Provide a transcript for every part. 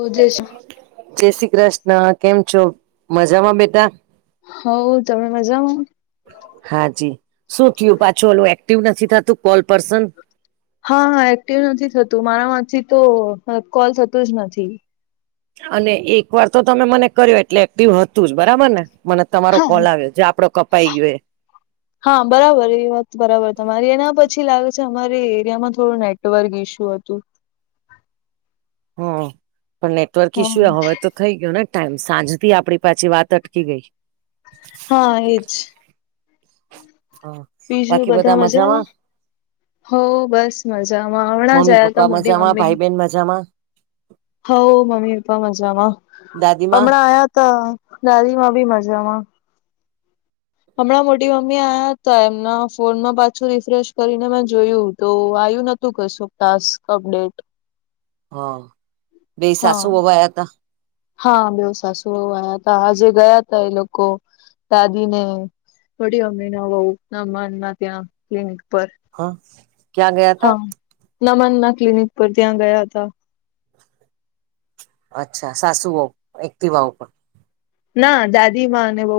ઓ જે જય શ્રી કૃષ્ણ કેમ છો મજામાં બેટા. હા તમે મજામાં? હાજી શું થયું પાછું એક્ટિવ નથી થતું કોલ પર્સન. હા હા એક્ટિવ નથી થતું મારામાંથી તો કોલ થતો જ નથી. અને એક વાર તો તમે મને કર્યો એટલે એક્ટિવ હતો જ બરાબર ને. મને તમારો હા કોલ આવ્યો જે આપડો કપાઈ ગયો. હા બરાબર એ વાત બરાબર તમારી એના પરથી લાગે છે અમારે એરિયામાં થોડું નેટવર્ક ઇશ્યુ હતું. હ પણ નેટવર્ક હા ઈશ્યુ હવે તો થઈ ગયો ને ટાઈમ સાંજથી આપડી પાછી વાત અટકી ગઈ. હા એજ હા બાકી બધા મજામાં. હો બસ મજામાં હમણાં જ મમ્મી આયા તા પપ્પા મોટી મજામાં મમ્મી ભાઈ બહેન મજા. મમ્મી પપ્પા મજામાં દાદીમાં હમણાં આયા તા દાદીમાં પણ મજામાં. હમણાં મોટી મમ્મી આયા હતા એમના ફોનમાં પાછું રિફ્રેશ કરીને મેં જોયું તો આવ્યું નથી. તો શું ટાસ્ક અપડેટ હા બેવુ હા સાસુ વહુ આવ્યા હતા. હા બેવુ સાસુ વવુ આયાતા આજે ગયાતા એ લોકો દાદીને પઠીઓ મીના વવુ સમાજમાં ત્યા પર હા ક્યાં ગયા તા હા નમનના ક્લિનિક પર ત્યાં ગયા હતા. અચ્છા સાસુ બહુ એકટિવા ઉપર. ના દાદી માં ને વવુ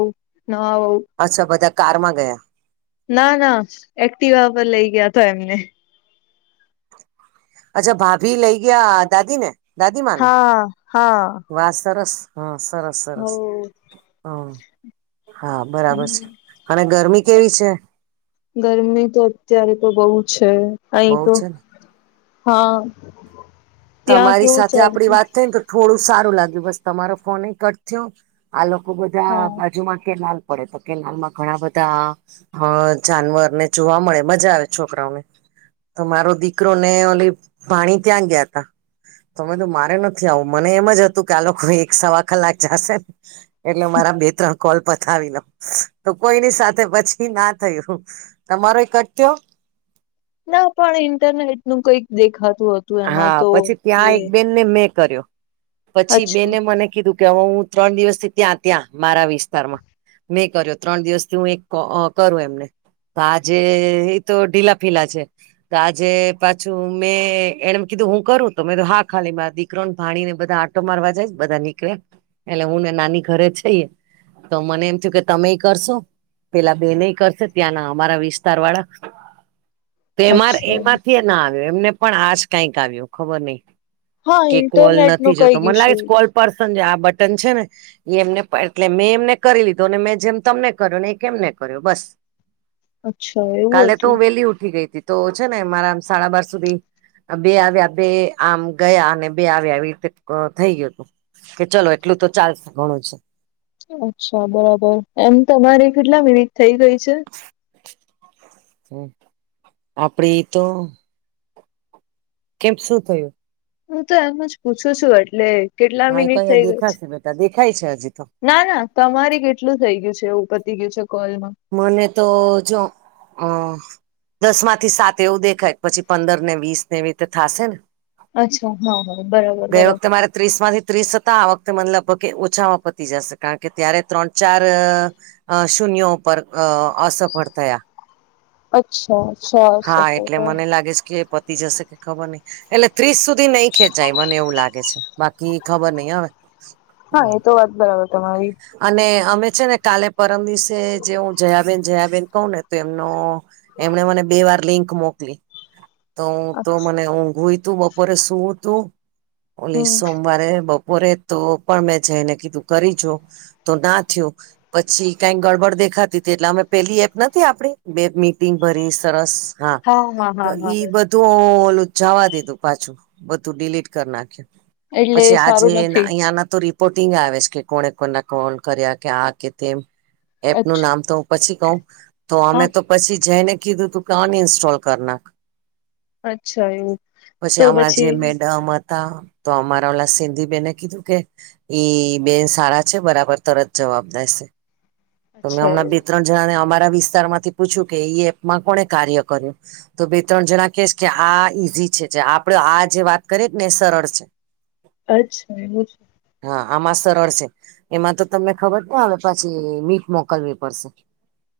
નવા વવુ. અચ્છા બધા કારમાં ગયા. ના ના એક્ટિવા પર લઇ ગયાતા એમને અચ્છા ભાભી લઈ ગયા દાદી ને દાદી માને હા હા વાત સરસ હા સરસ હો સરસ હમ હા બરાબર છે અને ગરમી કેવી છે. ગરમી તો અત્યારે તો બહુ છે અહી બહુ તો છે ને હા. ત્યાં તમારી કેવું સાથે આપડી ચાલતું વાત થઈ થોડું સારું લાગ્યું બસ તમારો ફોન એ કટ થયો આ લોકો બધા હા બાજુમાં કે લ પડે તો કેનાલમાં ઘણા બધા હ જાનવર ને જોવા મળે મજા આવે છોકરાઓને તો મારો દીકરો ને ઓલી ભાણી ત્યાં ગયા તા તમે તો મારે નથી આવું મને એમ જ હતું કે આ લોકો એક સવા કલાક જાશે એટલે મારા બે ત્રણ કોલ પતાવી લો તો કોઈની સાથે પછી ના થયું તમારો એકટ થયો ના પણ ઇન્ટરનેટ નું કઈક દેખાતું હતું એમાં હા તો પછી કે ત્યાં એક બેનને મેં કર્યો પછી અચ્છા બેને મને કીધું. કે હ હું ત્રણ દિવસથી ત્યાં ત્યાં મારા વિસ્તાર માં મેં કર્યો ત્રણ દિવસથી હું એક કરું એમને આજે એતો ઢીલા ફીલા છે તો આજે પાછું મેં એણે કીધું હું કરું તો મે હા ખાલી મા દીકરોને ભાણી ને બધા આટો મારવા જાય બધા નીકળે એટલે હું ને નાની ઘરે જઈએ તો મને એમ થયું કે તમે એ કરશો પેલા બેન ને કરશે ત્યાંના અમારા વિસ્તાર વાળા માં અચ્છા એમાંથી ના આવ્યો એમને પણ આજ કઈક આવ્યું ખબર નહિ હા કે કોલ ઇન્ટરનેટ નું નથી જોતો કઈક મને લાગે ઇસ્યુ છે કોલ પર્સન જે આ બટન છે ને એ એમને એટલે મેં એમને કરી લીધું ને મેં જેમ તમને કર્યો ને એ એમને કર્યો બસ અચ્છા એવું કાલે તો હતું વેલી ઉઠી ગઈ હતી તો છે ને મારા સાડા બાર સુધી બે આવ્યા બે આમ ગયા અને બે આવ્યા એ રીતે થઈ ગયું હતું. કે ચલો એટલું તો ચાલશે ઘણું છે. અચ્છા બરાબર એમ તમારી કેટલા મિનિટ થઇ ગઈ છે. હમ. આપણે એ તો કેમ શું થયું. હું તો એમ જ પૂછું છું એટલે કેટલા હા મિનિટ અહીંયા થઈ ગઈ છે દેખાશે બેટા દેખાય છે હજી તો ના ના તમારી કેટલું થઈ ગયું છે એવું પતી ગયું છે કોલમાં મને તો જો હ દસ માંથી સાત એવું દેખાય પછી પંદર ને વીસ ને એવી રીતે થશે ને અચ્છા હા હા બરાબર ગઈ વખતે બરાબર મારે ત્રીસ માંથી ત્રીસ હતા આ વખતે મતલબભગ કે ઓછામાં પતી જશે કારણ કે ત્યારે ત્રણ ચાર અ શૂન્ય ઉપર અ અસફળ થયા અચ્છા અચ્છા હા એટલે મને લાગે છે કે એ પતી જશે ખબર નઈ એટલે ત્રીસ સુધી નઈ ખેંચાય મને એવું લાગે છે બાકી ખબર નહિ હવે હા એ તો વાત બરાબર તમારી અને અમે છે ને કાલે પરમ દિસે જે હું જયાબેન જયાબેન કહું ને તો એમનો એમણે મને બે વાર લિંક મોકલી તો તો મને હું ગોઈ તું બપોરે સુવું તું ઓલી હમ સોમવારે રે તો પણ મેં જઈને કીધું કરી જો તો ના થયું પછી કઈક ગડબડ દેખાતી હતી એટલે અમે પેલી એપ નથી આપડી બે મીટિંગ ભરી સરસ હા હા તો હા હા ઈ બધ તું ઓલું જવા દીધું પાછું બધું ડીલીટ કરી નાખ્યું એટલે પછી આજે સારું નથી અહીયાં ના તો ર પોર્ટિંગ આવે કે કોને કોના કોલ કર્યા કે આ કે તેમ એપનું અચ્છા નામ તો હું પછી કઉ તો અમે હા તો પછી જેને કીધું તું કે અનઇન્સ્ટોલ કરી નાખ અચ્છા એવું પછી તો હમણાં જે પછી મેડમ તો અમારા ઓલા સિંધી બેને કીધું કે ઈ બેન સારા છે બરાબર તરત જવાબદશે તો મેં અચ્છા હમણાં બે એવું ત્રણ જણા ને અમારા વિસ્તાર માંથી પૂછ્યું કે ઈ એપમાં કોને કાર્ય કર્યું તો બે ત્રણ જણા કહેશ કે આ ઈઝી છે જે આપડે આ જે વાત કરીએ ને સરળ છે [inaudible] અચ્છા એવું છે હા આમાં સરળ છે એમાં તો તમને ખબર ના આવે પછી [unintelligible] મોકલવી પડશે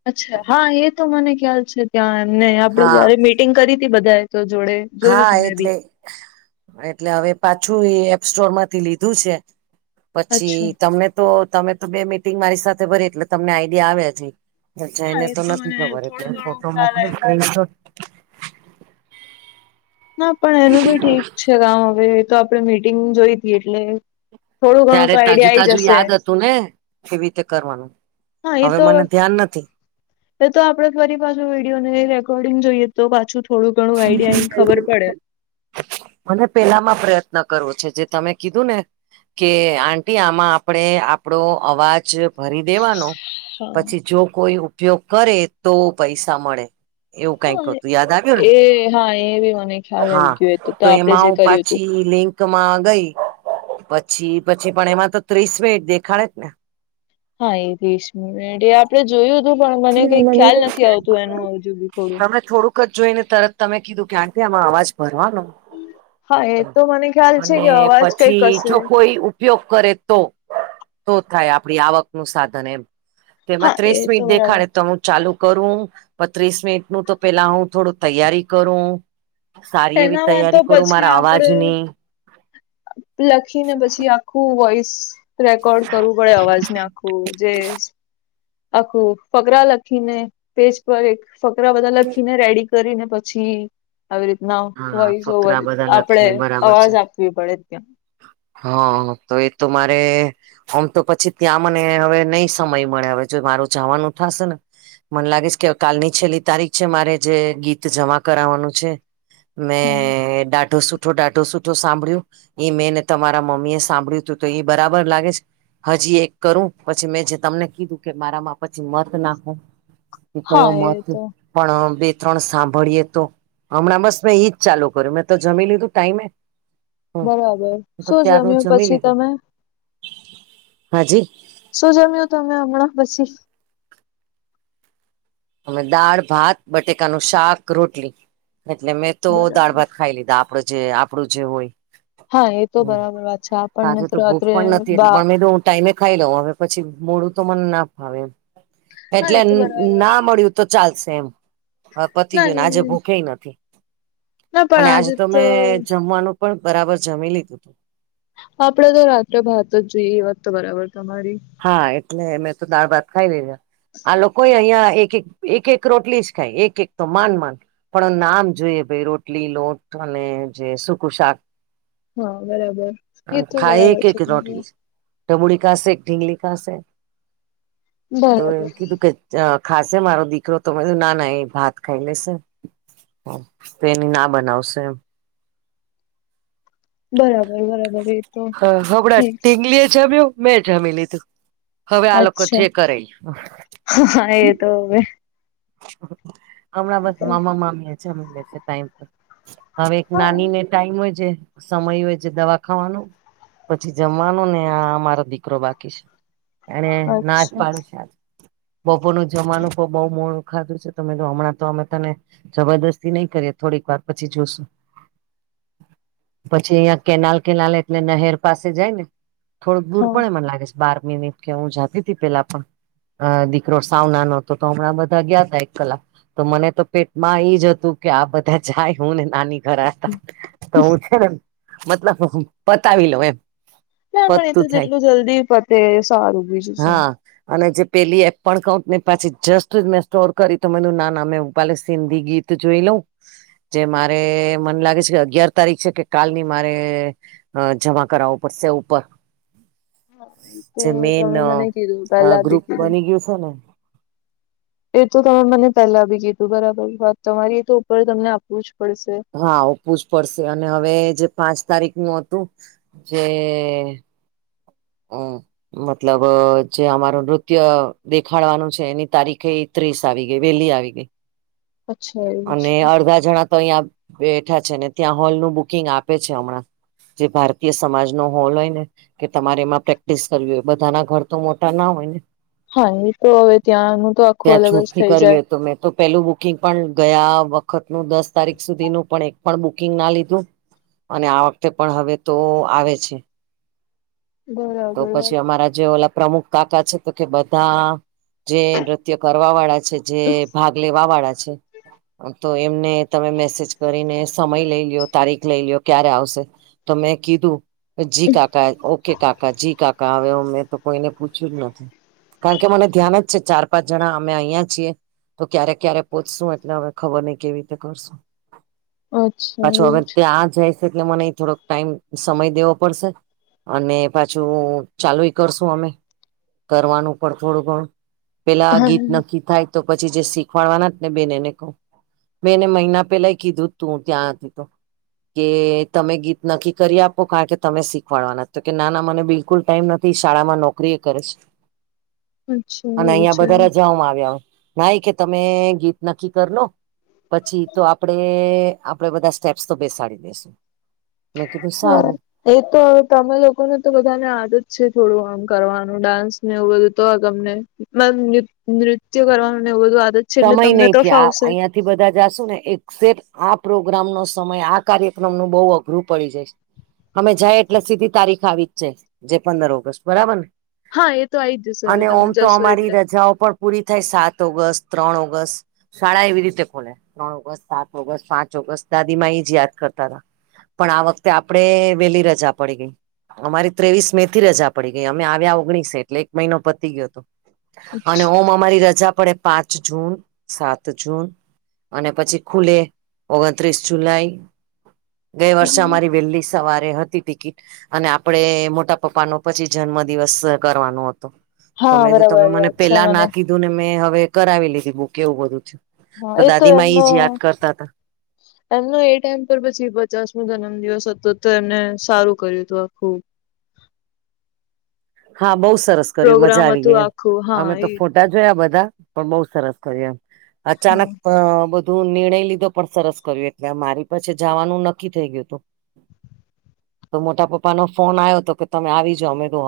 અચ્છા હા એ તો મને ખ્યાલ છે ત્યાં એમને આપડે હા જયારે મીટિંગ કરી હતી બધાએ તો જોડે જોયું હા તું મેં બી એટલે એટલે હવે પાછું એ એપ સ્ટોર માંથી લીધું છે પછી અચ્છા તમને તો તમે તો બે મીટિંગ મારી સાથે ભરી એટલે તમને આઈડિયા આવ્યા છે અચ્છા હા એને એ તો નથી મને ખબર એટલે થોડું ઘણું ફોટો ખ્યાલ મોકલો આવ્યું સ્ક્રીનસોટ ના પણ એનું બી ઠીક છે ગામ હવે તો આપડે મીટિંગ જોઈ હતી એટલે થોડું ઘણું ત્યારે તો આઈડિયા તાજું આઈ તાજું જશે યાદ હતું ને કેવી રીતે કરવાનું હા એ હવે તો મને ધ્યાન નથી એ તો આપડે ફરી પાછું વિડીિયો ને રેકોર્ડિંગ જોઈએ તો પાછું થોડું ઘણું આઈડિયા ને ખબર પડે મને પેલામાં પ્રયત્ન કરવો છે જે તમે કીધું ને કે આંટી આમાં આપણે આપડો અવાજ ભરી દેવાનો હા પછી જો કોઈ ઉપયોગ કરે તો પૈસા મળે એવું કઈક હા હતું યાદ આવ્યું ને હા એવી મને કે હા તો એમાં હું પાછી લિંક [unintelligible] માં ગઈ પછી પછી પણ એમાં તો ત્રીસ મિનિટ દેખાડે જ ને હા એ [unintelligible] આપડે જોયું પણ જ મને ને કઈ ખ્યાલ નથી આવતું એનું હજુ બી થોડું [unintelligible] જ જોઈને તરત તમે કીધું કે આ કે આમાં અવાજ ભરવાનો હા એ તો મને ખ્યાલ છે અને કે અવાજ કઈક પછી હશે. જો કોઈ ઉપયોગ કરે તો તો થાય આપડી આવક નું સાધન એમ તેમાં હા એ ત્રીસ [unintelligible] તો બરાબર તો હું ચાલુ કરું પત્રીસ મિનિટ નું તો પેલા હું થોડું તૈયારી કરું સારી એવી એનામાં તો તૈયારી કરું પછી મારા અવાજની લખી ને પછી આખું વોઈસ રેકોર્ડ કરવું પડે અવાજ નાખવું જે આખું ફકરા લખીને પેજ પર એક ફકરા બધા લખીને રેડી કરીને પછી આવી રીતના હા વોઈસ ઓવર ફકરા બધા આપણેે લખીને બરાબર છે અવાજ આપ પડે ત્યા હા તો એ તો મારે આમ તો પછી ત્યાં મને હવે નહી સમય મળે હવે જો મારું જવાનું થશે ને મને લાગે છે કે કાલની છેલ્લી તારીખ છે મારે જે ગીત જમા કરાવવાનું છે. મેં દાઢો સુઠો દાઢો સુઠો સાંભળ્યું. એ મેંને તમારા મમ્મી એ સાંભળ્યું હતું તો એ બરાબર લાગે છે. હજી એક કરું પછી મેં જે તમને કીધું કે મારામાં પછી મર નાખ એ હા કયો મત તો પણ બે ત્રણ સાંભળીએ તો હમણાં બસ મેં એજ ચાલુ કર્યું મેં તો જમી લીધું ટાઈમે બરાબર હ તો શું ક્યારનું જમ્યું જમી પછી લીધું તમે હાજી શું જમ્યું તમે હમણાં પછી અમે દાળ ભાત બટેકાનુંું શાક રોટલી એટલે મેં તો દાળ બરાબર ભાત ખાઈ લીધા આપ આપડ જે આપડું જે હોય હા એ તો હમ બરાબર વાત છે આપણને સાજે તો ભૂખ રાત્રે પણ નથી બા એટલેમે તો ટાઈમે ખાઈ લ હ પછી મોડું તો મને ના ફાવે હા એટલે એ તો બરાબર ના પડ્યું તો ચાલશે એમ હ પતી ના ગયું ને આજે ભૂખેય નથી. અને આજે તો મેં જમવાનું પણ બરાબર જમી લીધું હતું. આપડે તો રાત્રે ભાત જ જઈએ એ વાત તો બરાબર તમારી હા એટલે મેં તો દાળ ભાત ખાઈ લેધા આ લોકો અહિયાં એક એક એક રોટલી જ ખાય એક એક તો માન માન પણ નામ જોઈએ ભાઈ રોટલી લોટ અને જે સુકું શાક હા બરાબર એ તું બરાબર છે ત ડમુળ ખાસે ઢીંગલી ખાશે તો બરાબર એમ કીધું કે ખાશે મારો દીકરો તોમે ના ના એ ભાત ખાઈ લેશે તો એની ના બનાવશે એમ બરાબર બરાબર તો હ હડા ઠીક ટીંગલીએ જમ્યો મેં જમી લીધું. હવે આ લોકો છે કરે હ એ તો હવે હમણાં બસ મામા મામ ટ હવે એક હા નાનીને ટાઈમ હોય છે સમય હોય છે દવા ખાવાનો પછી જમવાનું ને આ મારો દીકરો બાકી છે. એ નાચ અચ્છા પાડ છે આ બપોર નું જમાનું તો બઉ મોડું ખાધું છે તમે જો હમણાં તો અમે તને જબરદસ્તી નહી કરીએ થોડીક વાર પછી જોઈશું. પછી અહિયાં કેનાલ કેનાલ એટલે નહેર પાસે જાય ને થોડુંક દૂર હા પડે એ મને લાગે છે. બાર મિનિટ કે હું જાતી ત પેલા પણ દીકરો સાવ ના ન હતો તો હમણાં બધા ગયા હતા એક કલાક તો મને તો પેટમાં એ જ હતું કે આ બધા જાય હું ને નાની ઘ હતા તો હું છે ને મતલબ પતાવી લઉ એમ ત આંગણી તો પતું થાય જેટલું જલ્દી પતે સારું બીજું શું હા અને જે પેલી એપ પણ કઉ ને પાછી જસ્ટ મેં સ્ટોર કરી તો મું ના ના મેં હ ભલે સિંધી ગીત જોઈ લઉં જે મારે મને લાગે છે કે અગિયાર તારીખ છે કે કાલ ની મારે અ જમા કરાવવો પડશે ઉપર હા એ તો જે મેન તમે મને કીધું પેલા બી ગ્રુપ કીધું બની ગયું છે ને એ તો તમે મને પહેલા બી કીધું બરાબર વાત તમારે એ તો ઉપર તમને આપવું જ પડશે. હા આપવુ જ પડશે અને હવે જે પાંચ તારીખ નું હતું જે હમ્મ. મતલબ જે અમારું નૃત્ય દેખાડવાનું છે એની તારીખે ત્રીસ આવી ગઈ વેલી આવી ગઈ અચ્છા એવું છે અને અડધા જણા તો અહંયા બેઠા છે ને ત્યાં હોલનું બુકિંગ આપે છે હમણાં. જે ભારતીય સમાજ નો હોલ હોય ને કે તમારે એમાં પ્રેક્ટિસ કરવી હોય બધાના ઘર તો મોટા ના હોય ને હા ની તો હવે ત્યાંનું તો આખું ત્યાં અલગ જ છૂટથી થઈ કરવી જાય. હોય તો મેં તો પેલું બુકિંગ પણ ગયા વખતનું દસ તારીખ સુધીનું પણ એક પણ બુકિંગ ના લીધું અને આ વખતે પણ હવે તો આવે છે. તો બરાબર પછી અમારા જે ઓલા પ્રમુખ કાકા છે તો કે બધા જે નૃત્ય કરવા વાળા છે જે ભાગ લેવા વાળા છે તો એમને તમે મેસેજ કરીને સમય લઈ લ્યો તારીખ લઈ લ્યો ક્યારે આવશે તો મેં કીધું જી કાકા ઓકે કાકા જી કાકા હવે મેં તો કોઈને પૂછ્યું જ નથી. કારણ કે મને ધ્યાન જ છે ચાર પાંચ જણા અમે અહીયાં છીએ. તો ક્યારે ક્યારે પોચશું એટલે હવે ખબર નહ કેવી રીતે કરશું. અચ્છા પાછો એવું હવે છે ત્યાં જાય છે એટલે મને થોડોક ટાઈમ સમય દેવો પડશે ને. અને પાછું ચાલુય કરશુ અમે કરવાનું પણ થોડું ઘણું પેલા ગીત નક્કી થાય તો પછી જે શીખવાડવાના જ ને બેન એને કવ બેને મહિના પેલાય કીધું તું ત્યાં હતી તો. કે તમે ગીત નક્કી કરી આપો કારણ કે તમે શીખવાડવાના. તો કે નાના મને બિલકુલ ટાઈમ નથી શાળામાં નોકરી એ કરે છે. અચ્છા અને એવું છે અહંયા [unintelligible] જમાં આવ્યા. નાઈ કે તમે ગીત નક્કી કર લો પછી તો આપડે આપડે બધા સ્ટેપ્સ તો બેસાડી દેસું. [inaudible] એ તો તમે લોકોને તો બધાને આદ જ છે થોડું આમ કરવાનું ડાન્સ ને એવું બધું તો તમને નૃત્ય કરવાનું ને એવું બધુ આદત છે એટલે સમય તમને નહ તો થી આ ફાવશે અહિયાં થી બધા જાશુ ને એકસેેપ આ પ્રોગ્રામ નો સમય આ કાર્યક્રમ નું બહ અઘરું પડી જાય. અમે જાય એટલે સીધી તારીખ આવી જ જાય છે જે પંદર ઓગસ્ટ બરાબર ને. હા એ તો આઈ જ જશે હવે અને તમે ઓમ તો જશો અમારી એટલે રજાઓ પણ પૂરી થાય સાત ઓગસ્ટ. ત્રણ ઓગસ્ટ શાળા એવી રીતે ખોલે ત્રણ ઓગસ્ટ સાત ઓગસ્ટ પાંચ ઓગસ્ટ દાદી મા એ જ યાદ કરતા હતા. પણ આ વખતે આપણેે વેલી રજા પડી ગઈ. અમારી ત્રેવીસ મે થી રજા પડી ગઈ અમે આવ્યા ઓગણીસે એટલે એક મહિનો પતી ગયો હતો. અને ઓમ અમારી રજા પડે પાંચ જૂન સાત જૂન અને પછી ખુલે ઓગણત્રીસ જુલાઈ ગયા વર્ષે અમારી વેલી સવારે હતી ટિકિટ અને આપણે મોટા પપ્પાનો પછી જન્મ દિવસ કરવાનો હતો. તો હા મેં તમે બરાબર મને યાદ છે પેલા મને ના કીધું ને મેં હવે કરાવી લીધી બુક એવું બધું છે. તો દાદી મા એ જ યાદ કરતા હતા. એમનો એ ટાઈમ પર પછી પચાસ નો જન્મદિવસ હતો તો એમને સારું કર્યું હતું આખું. હા બહુ સરસ કર્યું મજા પ્રોગ્રામ આવી હતું ગઈ એમ આખું હા અમે તો એ ફો ટા જોયા બધા પણ બઉ સરસ થયું એમ હા અચાનક બધું નિર્ણય લીધો પણ સરસ કર્યો એટલે મારી પછી જવાનું નક્કી થઈ ગયું હતું. તો મોટા પપ્પાનો ફોન આયો હતો કે તમે આવી જાવ મે તો